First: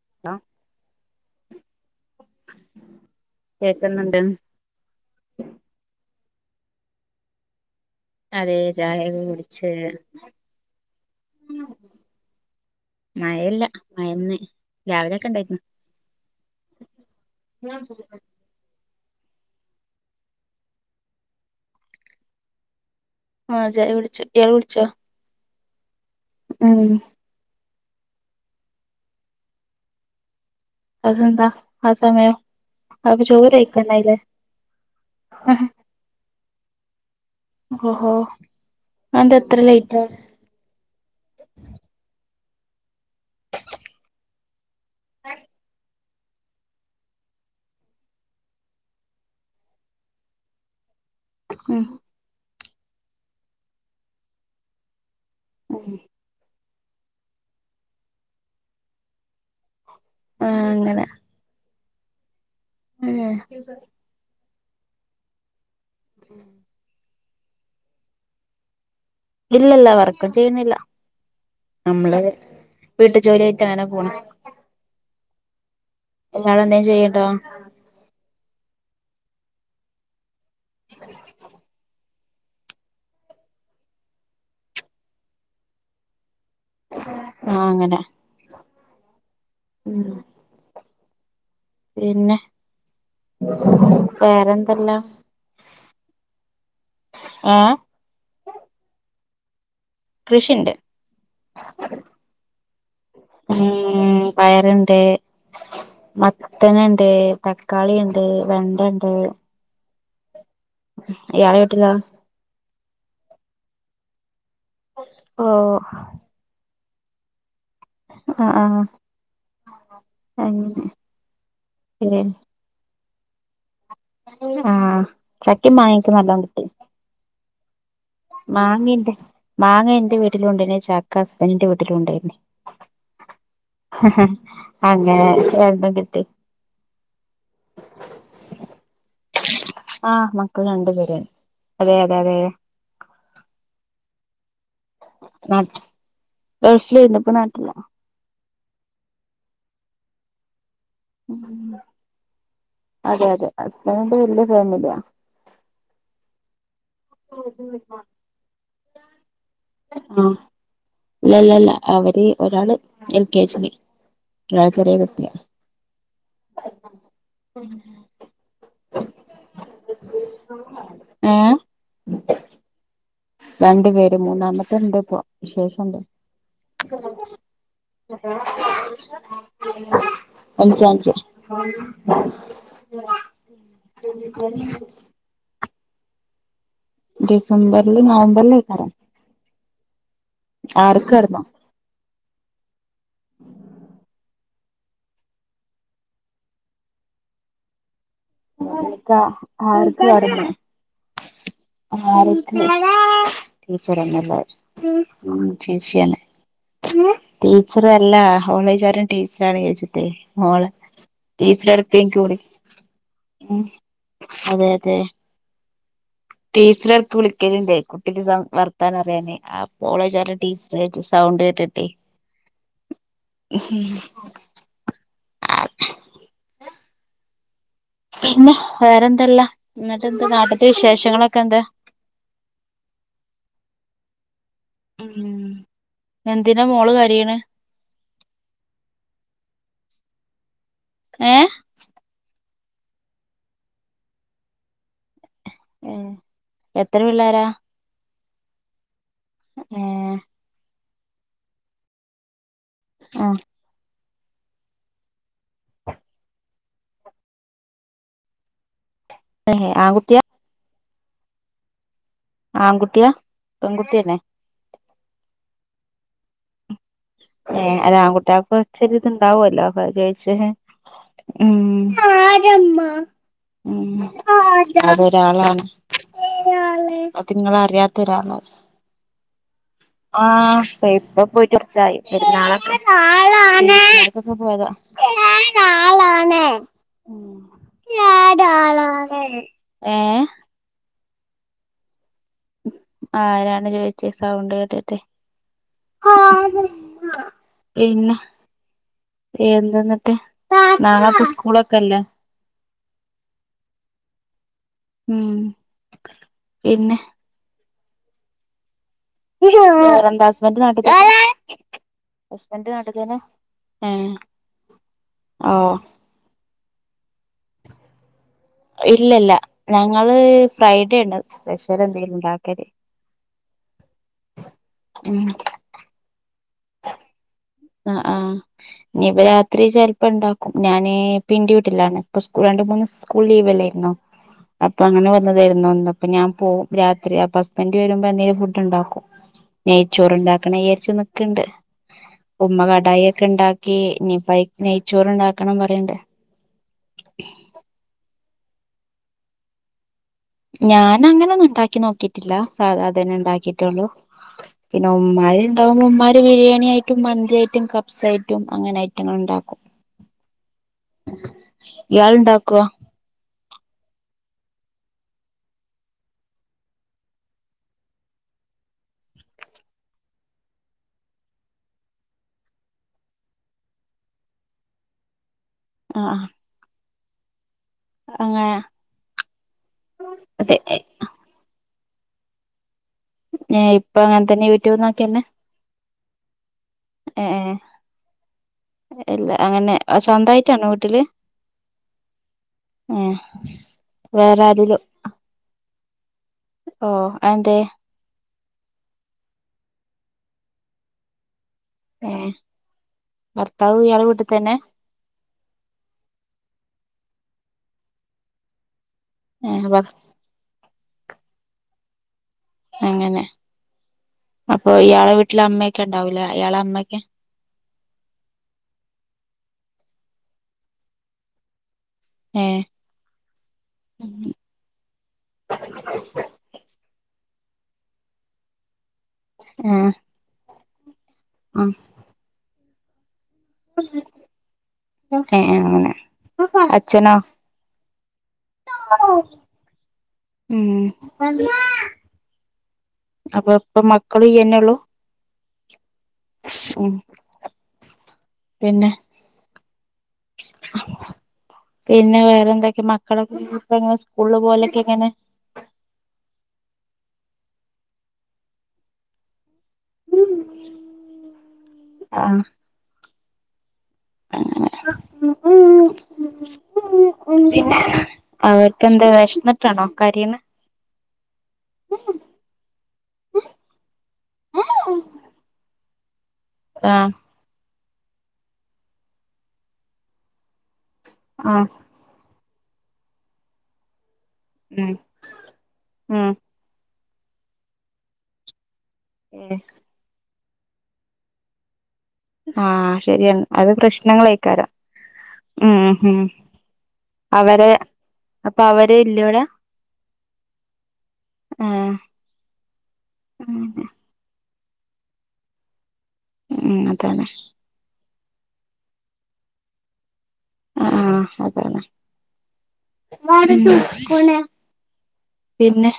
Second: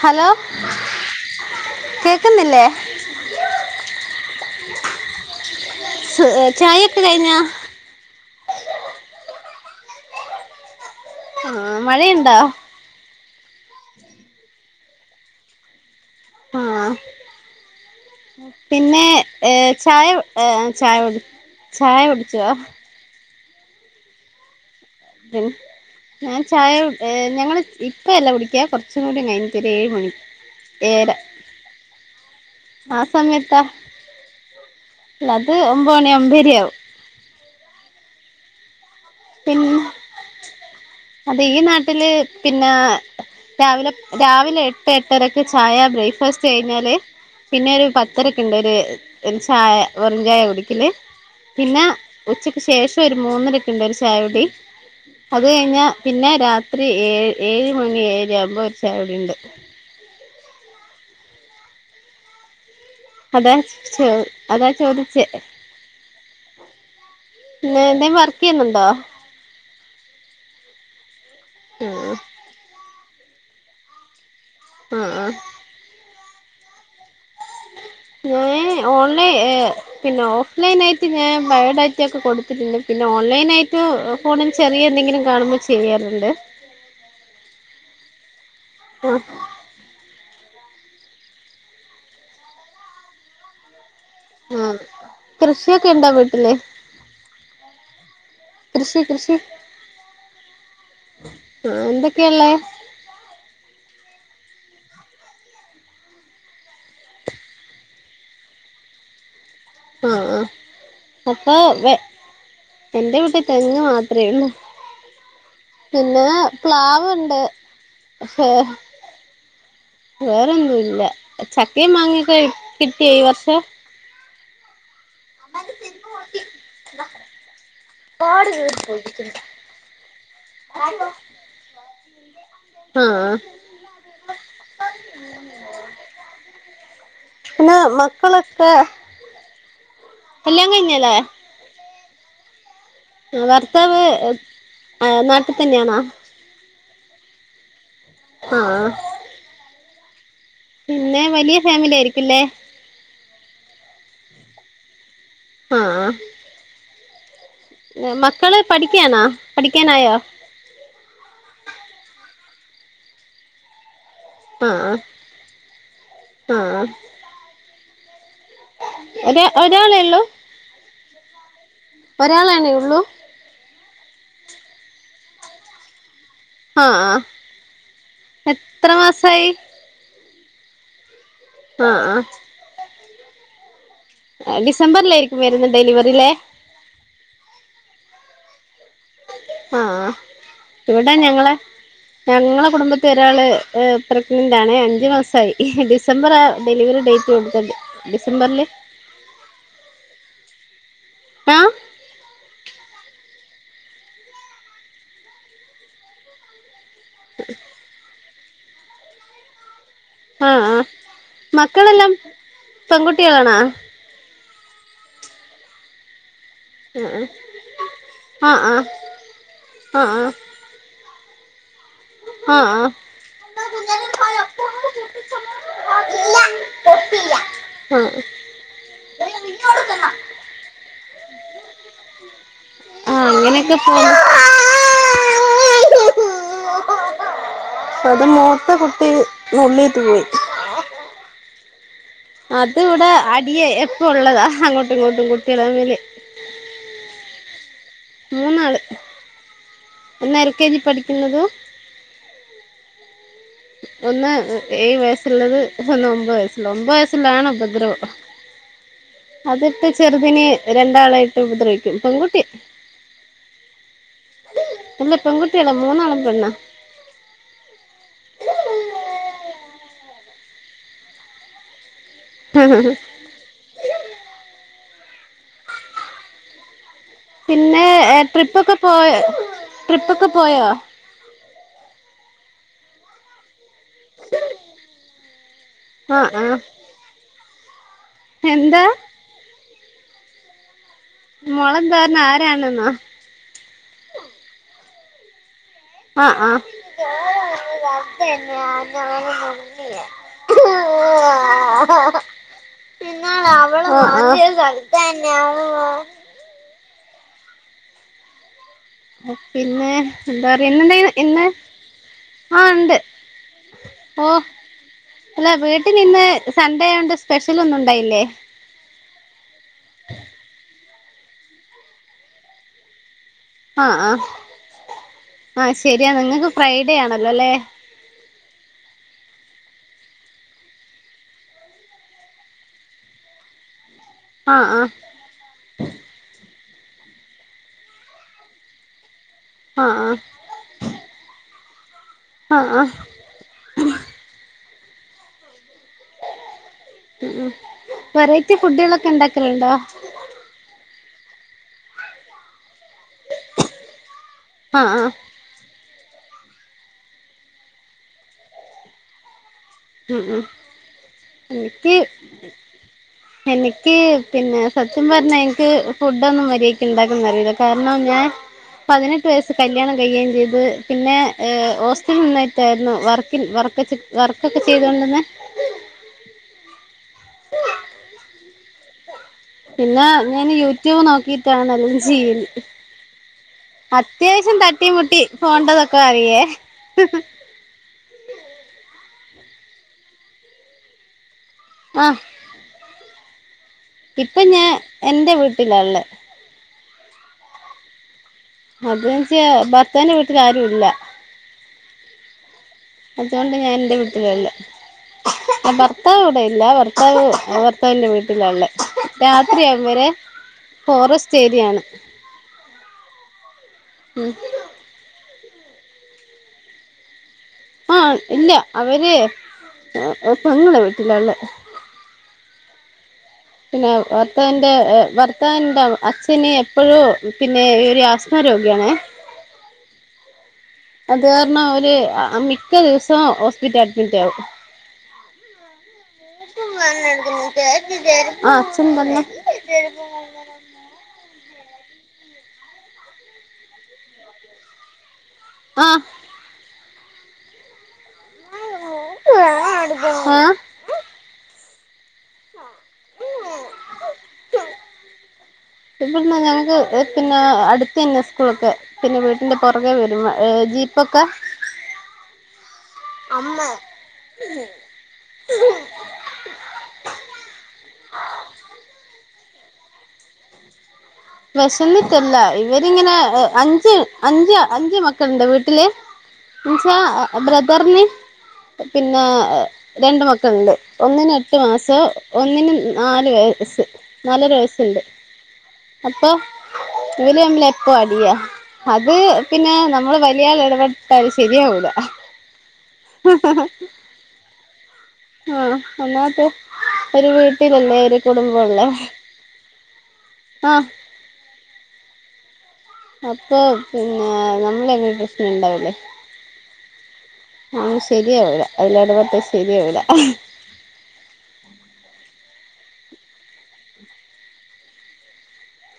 Hello കേക്കുന്നില്ലേ ഉം ചായ ഒക്കെ കഴിഞ്ഞാ അതെ ചായൊക്കെ കുടിച് ആഹ മഴയുണ്ടാ മഴ ഇല്ല മയന്ന് രാവിലൊക്കെ ഇണ്ടായിരുന്നു. ആഹ പിന്നെ ഏ ചായ ചായ ചായ കുടിച്ചുവൊ ആഹ ചായ കുടിച് ഇയാള് കുടിച്ചോ ഞാൻ ചായ ഉം [unintelligible] ഞങ്ങള് ഇപ്പ അല്ല കുടിക്കാ കുറച്ചും കൂടി കഴിഞ്ഞിട്ട് ഒരു ഏഴ് മണി ഏഴര അതെന്താ ആ സമയം അപൊ ചോറുകഴിക്കണ്ടയിലെ അല്ലത് ഒമ്പ മണിയാവുമ്പോ ഇരിയാവും ഓഹോ അതെന്താ ഇത്ര പിന്നെ ലേറ്റ് അത് ഈ നാട്ടില് പിന്നെ രാവിലെ രാവിലെ എട്ട് എട്ടരക്ക് ചായ ബ്രേക്ക്ഫാസ്റ്റ് കഴിഞ്ഞാല് പിന്നെ ഒരു പത്തരക്കിണ്ടൊര് ഒര് ചായ വെറുഞ്ചായ കുടിക്കല് ഉം പിന്നെ ഉച്ചക്ക് ശേഷം ഒരു മൂന്നരക്കിണ്ടൊരു ചായകുടി അത് കഴിഞ്ഞ പിന്നെ രാത്രി ഏഴ് ഏഴ് മണി ഏഴര ആവുമ്പോ ഒരു ചായകുടിണ്ട് ആഹ അങ്ങനെ അതാ ചോ അതാ ചോദിച്ചേ ഉം ഇങ്ങളെന്തെ വറക്കെയ്യുന്നുണ്ടൊ ഇല്ലല്ല വർക്കും ചെയ്യുന്നില്ല ആഹ് നമ്മള് വീട്ടു ജോലി ആയിട്ട് അങ്ങനെ പോണ് ആഹ ഇങ്ങള് എന്തേം ചെയ്യണ്ടൊ ഞാൻ ഓൺലൈൻ ഏ പിന്നെ ഓഫ്ലൈന ആയിട്ട് ഞാൻ ബയോഡാ റ്റൊക്കെ കൊടുത്തിട്ടുണ്ട് പിന്നെ ഓൺലൈൻ ആയിട്ട് ഫോണിൽ ചെറിയ എന്തെങ്കിലും കാണുമ്പോൾ ചെയ്യാറുണ്ട് ആഹ അങ്ങനെ ആഹ ഉം പിന്നെ അ വേറെന്തെല്ലാം കൃഷിയൊക്കെ ഇണ്ടോ വീട്ടിലേ ഏഹ് കൃഷി കൃഷി കൃഷിണ്ട് ആ എന്തൊക്കെയള്ളേ ഉം പയറുണ്ട് മത്തനണ്ട് തക്കാളിണ്ട് വെണ്ടണ്ട് ആ ആ അപ്പൊ ഇയാളെ വീട്ടിലോ എന്റെ വീട്ടിൽ തെങ് മാത്രേള്ള ഓ പ്ലാവുണ്ട് ആ ആ വേറൊന്നും ഇല്ല ചക്ക മാങ്ങിക്കെ കിട്ടിയ ഈ വർഷ ആ ചക്ക മാങ്ങൊക്കെ നല്ല കിട്ടി മാങ്ങ ൻ്റെ മാങ്ങ ൻ്റെ വീട്ടിലുണ്ട്ന്നെ ചാക്ക ഹസ്ബൻറിന്റെ വീട്ടിലുണ്ടായിന്നെ ആ അഹ അങ്ങനെ രണ്ടും കിട്ടി മക്കളക്ക ആഹ് മക്കൾ രണ്ടുപേരാണ് അതെ അതെ അതെ ആ ഭർത്താവ് നാട്ടിൽ തന്നെയാണാ ഇന്ത പൊ നാട്ടിലാ ആ ഫാമിലി ആയിരിക്കുംല്ലേ അതെ അതെ ഹസ്ബൻഡന്റെ വലയ ഫാമിലിയാ ആ മക്കള് പഠിക്കാനാ പഠിക്കാനായോ ഇല്ലല്ലല്ല അവര് ഒരാള് എൽ കെ ജി രാൾ ആഹ് ചെറിയ കുട്ട്യാ ഒ ഒരാളേ ഉള്ളു ഏഹ് ഒരാളന്നെ ഉള്ളു രണ്ടു പേര് മൂന്നാമത്തെ ഉണ്ട് പോ വിശേഷ ണ്ട് ആഹ് ആഹ് എത്ര മാസായി [unintelligible] അഞ്ചഞ്ച് [unintelligible] ആഹ് ഡിസംബറിലയിരിക്കും വരുന്ന ഡെലിവറില്ലേ ഡിസംബർൽ നവംബർൽ എക്കാരം ആ ഇവിടെ ആർക്കായിരുന്നു ഞങ്ങളെ ഞങ്ങളെ കുടുംബത്തിൽ ഒരാള് പ്രഗ്നനൻ്റ് [unintelligible] അഞ്ചു മാസമായി ഡിസംബറിലായ ഡെലിവറി ഡേറ്റ് [unintelligible] [unintelligible] ആക്ക്ടങ്ങന്ന് ആഹ് ആ [unintelligible] ടീച്ചർന്നല്ല ചേച്ചിയാണ് ടീച്ചറ അല്ല കോളേജാര ടീച്ചറ ആാണ് എന്ന് വിജാരിച്ച് ആ മക്കളെല്ലാം എനിക്ക് വിളി പെൺകുട്ടികളാണോ ഉം അതെ അതെ ടീച്ചർക്ക് ആഹ് വിളിക്കലണ്ടേ കുട്ടിക്ക് ആഹ് വർത്താനം അറിയാന് ആ ആഹ് ആഹ് പോളേജ ടീച്ചർ് സൗണ്ട് ആഹ് ആഹ് [unintelligible] ആഹ് [unintelligible] ആഹ് ആഹ് പിന്നെ വേറെന്തല്ല എന്നിട്ട്ന്ത് നാട്ടത്തെ വിശേഷങ്ങളൊക്കെ എന്താ ആ അങ്ങനെയൊക്കെ പോ ഉം മ്മ് അത് മൂത്ത കുട്ടി മുള്ളിട്ട് പോയി ഏ അത് ഇവിടെ അടിയെ എപ്പ ഉള്ളതാ അങ്ങോട്ടും ഇങ്ങോട്ടും ഇങ്ങോട്ടും എത്ര പിള്ളേരാ മൂന്നാള് ഏ ഒന്ന് എൽ കെ ജി പഠിക്കുന്നതും ആ ഒന്ന് ഏഴുവയസ്സുള്ളത് ഒന്ന് ഒമ്പതുവയസ്സുള്ള ഒമ്പത് വയസ്സുള്ളാണ് ഉപദ്രവം അതിട്ട് ആൺകുട്ടിയാ ചെറുതിന് രണ്ടാളായിട്ട് ഉപദ്രവിക്കും പെൺകുട്ടി ആൺകുട്ടിയാ പെൺകുട്ടിയന്നെ ഇല്ല പെൺകുട്ടിയല്ല മൂന്നാളും പെണ്ണാ ഏ അല്ല ആൺകുട്ടികൾക്ക് കുറച്ചൊരു ഇതുണ്ടാവുമല്ലോ ഉം ഉം അതൊരാളാണ് പിന്നെ അതിങ്ങളറിയാത്ത ഒരാളാണ് ട്രിപ്പൊക്കെ പോയോ ആ ട്രിപ്പൊക്കെ പോയോ ഇപ്പൊ പോയിറ്റ് കൊറച്ചായി പെരുന്നാളൊക്കെ ക്കേ പോയതാ ആഹ് ആഹ് എന്താ ഏ മോളെന്താ പറഞ്ഞെ ആരാണെന്നോ ആരാണ് ചോയിച്ചെ സൗണ്ട്കേട്ടിട്ടെ ആ ആ [unintelligible] പിന്നെ എന്തെന്നിട്ട് നാളെപ്പൊ സ്കൂളൊക്കെല്ലേ ഉം [unintelligible] പിന്നെ പിന്നെ വേറെന്താ എന്താ ഹസ്ബൻഡ് പറയാ നാട്ടി ഇന്നെന്താ ഇന്ന് ആ ഹസ്ബൻഡ് ഉണ്ട് നാട്ടിലെന്നെ ഏ അല്ലാ വീട്ടിലിന്ന് സൺണ്ടേആയോണ്ട് സ്പെഷ്യൽ ഒന്നുണ്ടായില്ലേ ഇല്ലല്ല ഞങ്ങള് ഫ്രൈഡേണ് സ്പെഷ്യൽ എന്തെങ്കിലും ഉണ്ടാക്കല് ആ ആ ഉം ആ ശരിയാ നിങ്ങക്ക് ഫ്രൈഡേ ആണ് അ ആ ഞിപ്പോ രാത്രി ചെൽ ഇപ്പണ്ടാക്കും ഞാന് പിന്റെ വിട്ടില്ലാണ് പ്പ സ്കൂൾ രണ്ട് മൂന്നീസം സ്കൂൾ ലീവല്ലെർന്നോ ആ ആ അപ്പൊ അങ്ങനെ വന്നതെർന്നു ഇന്ന് പ്പ ഞാൻ പോകും രാത്രി അപ്പ ഹസ്ബൻഡ് വരുമ്പോ എന്തേലും ഫുഡ്ണ്ടാക്കും ആ നെയ്ച്ചോറ് ആ ഉണ്ടാക്കണം വിചാരിച് നിക്ക്ണ്ട് ആ ഉമ്മ ആ കടായി ഒക്കെ ഉണ്ടാക്കി ഇനിപ്പയ്ക്ക് നെയ്ച്ചോറ് ഉണ്ടാക്കണം പ ഉം വെറൈറ്റി ഫുഡുകളൊക്കെ ഉണ്ടാക്കലുണ്ടോ ഞാൻ അങ്ങനെ ഒന്നും ഉണ്ടാക്കി നോക്കിട്ടില്ല സാധാ ന്നെ ഉണ്ടാക്കിയിട്ടുള്ളൂ ആ പിന്നെ ആ ഉമ്മാര് ഉണ്ടാകുമ്പോ ഉമ്മാര് ബിരിയാണി ആയിട്ടും മന്തിയായിട്ടും കപ്സായിട്ടും അങ്ങനെ ഐറ്റങ്ങൾ ഉണ്ടാക്കും ഉ ഉം എനിക്ക് ഇയാൾ ഉണ്ടാക്കോ എനിക്ക് പിന്നെ സത് ത്യം പറഞ്ഞ എനിക്ക് ഫുഡ്ഡൊന്നും മര്യാക്ക് ഉണ്ടാക്കാൻ അറിയില്ല കാരണം ഞാൻ പതിനെട്ട് വയസ്സ് കല്യാണം കഴിയേംചെയ്തു പിന്നെ ഏ ഹോസ്റ്റലിനിന്നിട്ടായിരുന്നു വർക്കിൻ വർ വർക്കൊക്കെ ചെയ്തോണ്ടിന്നെ അ അ അങ്ങനെ പിന്നെ ഞാൻ അതെ യൂട്യൂബ് നോക്കിട്ടാണ് എല്ലാം ചെയ്യുന്നത് ഇപ്പൊ അങ്ങനെ തന്നെ അത്യാവശ്യം യൂട്യൂബ് തട്ടി മുട്ടി നോക്കിന്നെ പോണ്ടതൊക്കെ അറിയേ [inaudible] എല്ല അങ്ങനെ സ്വന്തായിട്ടാണോ വീട്ടില് ആ ഏഹ് ഇപ്പൊ വേറെ ഞാൻ ആരേലും എന്റെ വീട്ടിലാള്ളെ ഓ അതെന്തേ അതന്ന്ചാ ഭർത്താവിന്റെ വീട്ടിലാരും ഇല്ല [unintelligible] അതുകൊണ്ട് ഞാൻ ഭർത്താവ് ഇന്റെ ഇയാളെ വീട്ടിൽ വീട്ടിലാള്ളെ തന്നെ ആ ഭർത്താവ് ഇടെ ഇല്ല ഭർത്താവ് ഭർത്താവിന്റെ വീട്ടിലായൊള്ളേ ഏഹ് രാത്രിയാകുമ്പരെ ഫോറസ്റ്റ് ഏരിയയാണ് അങ്ങനെ അപ്പൊ ഇയാളെ വിട്ട് വീട്ടില് അമ്മയൊക്കെ ഉണ്ടാവൂലെ അയാള അമ്മയൊക്കെ ആ ഇല്ല അവര് പെങ്ങളെ വീട്ടിലായൊള്ളേ ആ പിന്നെ ഭർത്താന്റെ ഭർത്താവിന്റെ അച്ഛന് എപ്പോഴും പിന്നെ ഒരു ആസന രോഗിയണ ആഹ അത് കാരണം ഒരുര് മിക്ക ദിവസവും ഹോസ്പിറ്റൽ അഡ്മിറ്റ് ആകും ക്കെ അങ്ങനെ സുമ അച്ഛനോ നടക്ക ശരി ആഹ സന്നല്ല ഉം അ അപ്പൊ ഇപ്പൊ മക്കളന്നെള്ളു ആ ഉം പിന്നെ അ പിന്നെ വേറെ എന്തൊക്കെ മക്കള ഇങ്ങനെ സ്കൂള് പോലെയക്കെ ഇങ്ങനെ ഏ പിന്നെ അടുത്ത തന്നെ സ്കൂളൊക്കെ പിന്നെ വീട്ടിന്റെ പുറകെ വരും ഏ ജീപ്പൊക്കെ ആ ആ ഉ ഉ ഉ അവർക്കെന്താ വിഷന്നിട്ടാണോ കാര്യന വിശന്നിട്ടല്ല ഇവരിങ്ങനെ അഞ്ച് അഞ്ച് അഞ്ച് മക്കളുണ്ട് വീട്ടില് ആ മച്ചാ ബ്രദറിന് പിന്നെ രണ്ട് മക്കളുണ്ട് ഒന്നിന ആ എട്ട് മാസോ ഒന്നിിനന് നാാല വയസ്സ് നല്ലൊരു ഉം വയസ്സുണ്ട് അപ്പൊ ഉം ഇവല് തമ്മിൽ എപ്പ അടിയ അത് പിന്നെ നമ്മള് പിിയൽ ഇടപെട്ടാത് ശരിയ കൂട ആഹ ശരിയാണ് അത് പ്രശ്നങ്ങൾായിക്കാരം ആഹ് ഉം ഹം ഒന്നാമത്തെ ഒരു അവരെ വീട്ടിലല്ലേ ഒരു അപ്പൊ കുടുംബമുള്ളെ അവരെ ഇല്ലോട ആഹ് ആ അപ്പൊ പിന്നെ നമ്മള എങ്ങനും പ്രശ്നുണ്ടാവലേ ഉ അതതെ ആ ശരിയാവിട അതില ഇടപട്ട ശരിയാവിട ആഹ അതാണ്ണ പിന്നെ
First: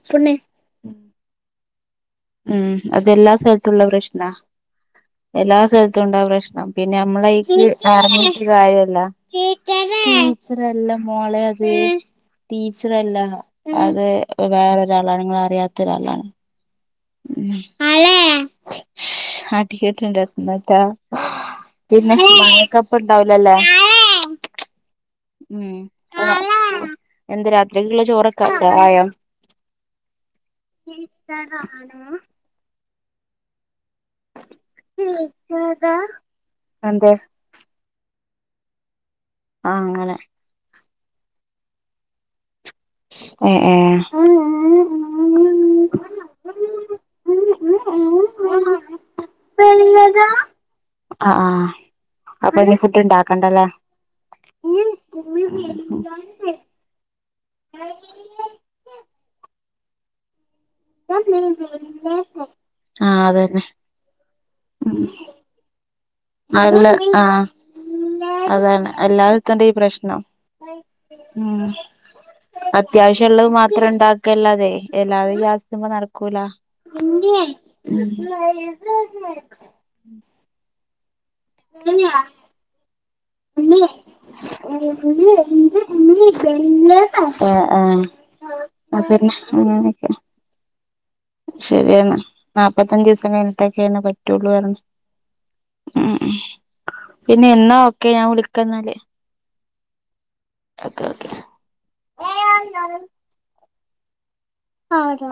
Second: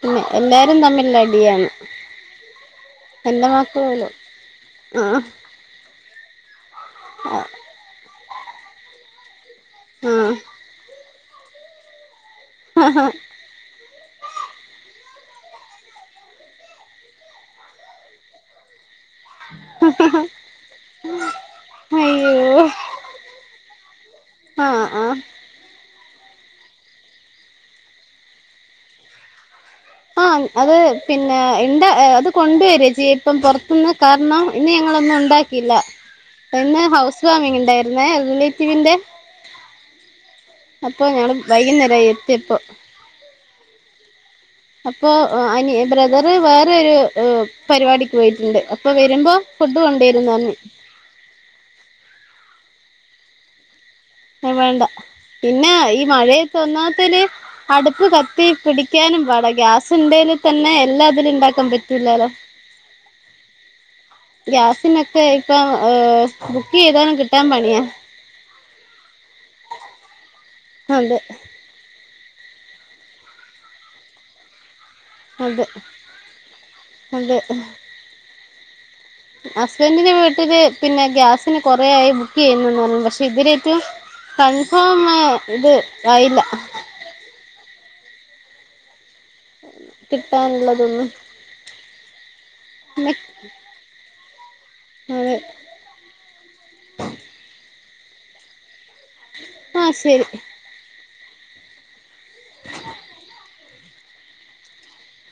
പിെ എല്ലാരും തമ്മിൽ നടടിയാണ് ഉം അതെല്ലാ സ്ഥലത്തുംള്ള പ്രശ്ന ആ എല്ലാ സ്ഥലത്തുംണ്ട പ്രശ്നം പിന്നെ ആ നമ്മളറ കാര്യല്ലച്ചല്ലാം മോളെ അത് ടീച്ചറല്ല അത് വേറെ അറിയാത്ത ആടിക്കട്ടുണ്ടാക്കുന്ന കേട്ടാ പിന്നെക്കെപ്പ ഇണ്ടാവലല്ലേ ആഹ ആഹ ഉ എന്ത് രാത്രിക്കുള്ള ചോറൊക്കെ ആയാ ആഹ അത് പിന്നെ ഇ അത് കൊണ്ടുവരു ചി ഇപ്പം പുറ കാരണം ഇനി ഞങ്ങളൊന്നും ഉണ്ടാക്കിയില്ല ഇന്ന് എന്ത് ഹൗസ് വാമിംഗ ഉണ്ടായിരുന്നേ അനെത്തിവിന്റെ ആ അങ്ങനെ അപ്പൊ ഞൻ വൈകുന്നേരം എത്തിയപ്പോ ഓ അപ്പോൊഅനി ബ്രദറ് വേറെരു ഏ പരിപാടിക്ക് പോയിട്ടുണ്ട് അപ്പൊ വരുമ്പോ ഫുഡ് കൊണ്ടുവരുന്ന തന്നെ ആ അപ്പൊ ഇനി ഫുഡ് ഇണ്ടാക്കണ്ടല്ലേ ഹെ വേണ്ട. പിന്നെ ഈ മഴയ ഒക്കെ ഓൻന്നാത്തല് അടുപ്പ് കത്തി പിടിക്കാനും പാട ഗ്യാസ് സുണ്ടൽ തന്നെ എല്ലാം അതിൽ ഉണ്ടാക്കാൻ പറ്റില്ലാല്ലോ. ആ അതന്നെ ഉം ഗ്യാസിനൊക്കെ ഇപ്പം ഏ ബുക്ക് അല്ല ചെയ്താലും കിട്ടാൻ ആഹ് പണിയാ. അതാണ് എല്ലാതാ തന്റെ ഈ പ്രശ്നം. അതെ. അത്യാവശ്യം ഉുള്ളത് മാത്രം ഉണ്ടാക്കല്ലാതെ. എല്ലാവരും അതെ ജാസുമ്പ നടക്കൂല. അതെ ഹസ്ബൻഡിന്റെ വീട്ടില് പിന്നെ ഗ്യാസ്. ന് കുറയായി ആഹ് ബുക്ക് ചെയ്യുന്നന്ന് പറഞ്ഞു പക്ഷെ ഇതിലേറ്റവും കൺഫോമ് ഇത് ആയില്ല. ആഹ പിന്നെ അങ്ങനൊക്കെ. കിട്ടാനുള്ളതൊന്നും ശരിയാണ് നാപ്പത്തഞ്ച്ദിവസം കഴിഞ്ഞിട്ടൊക്കെഎന്ന് പറ്റുള്ളൂ പറഞ്ഞ്. അതെ ഉം ഉം പിന്നെ എന്നാ ഒക്കെ ഞാൻ വിളിക്കന്നാൽ. ആഹ ശരി. ഏ. ആരോ.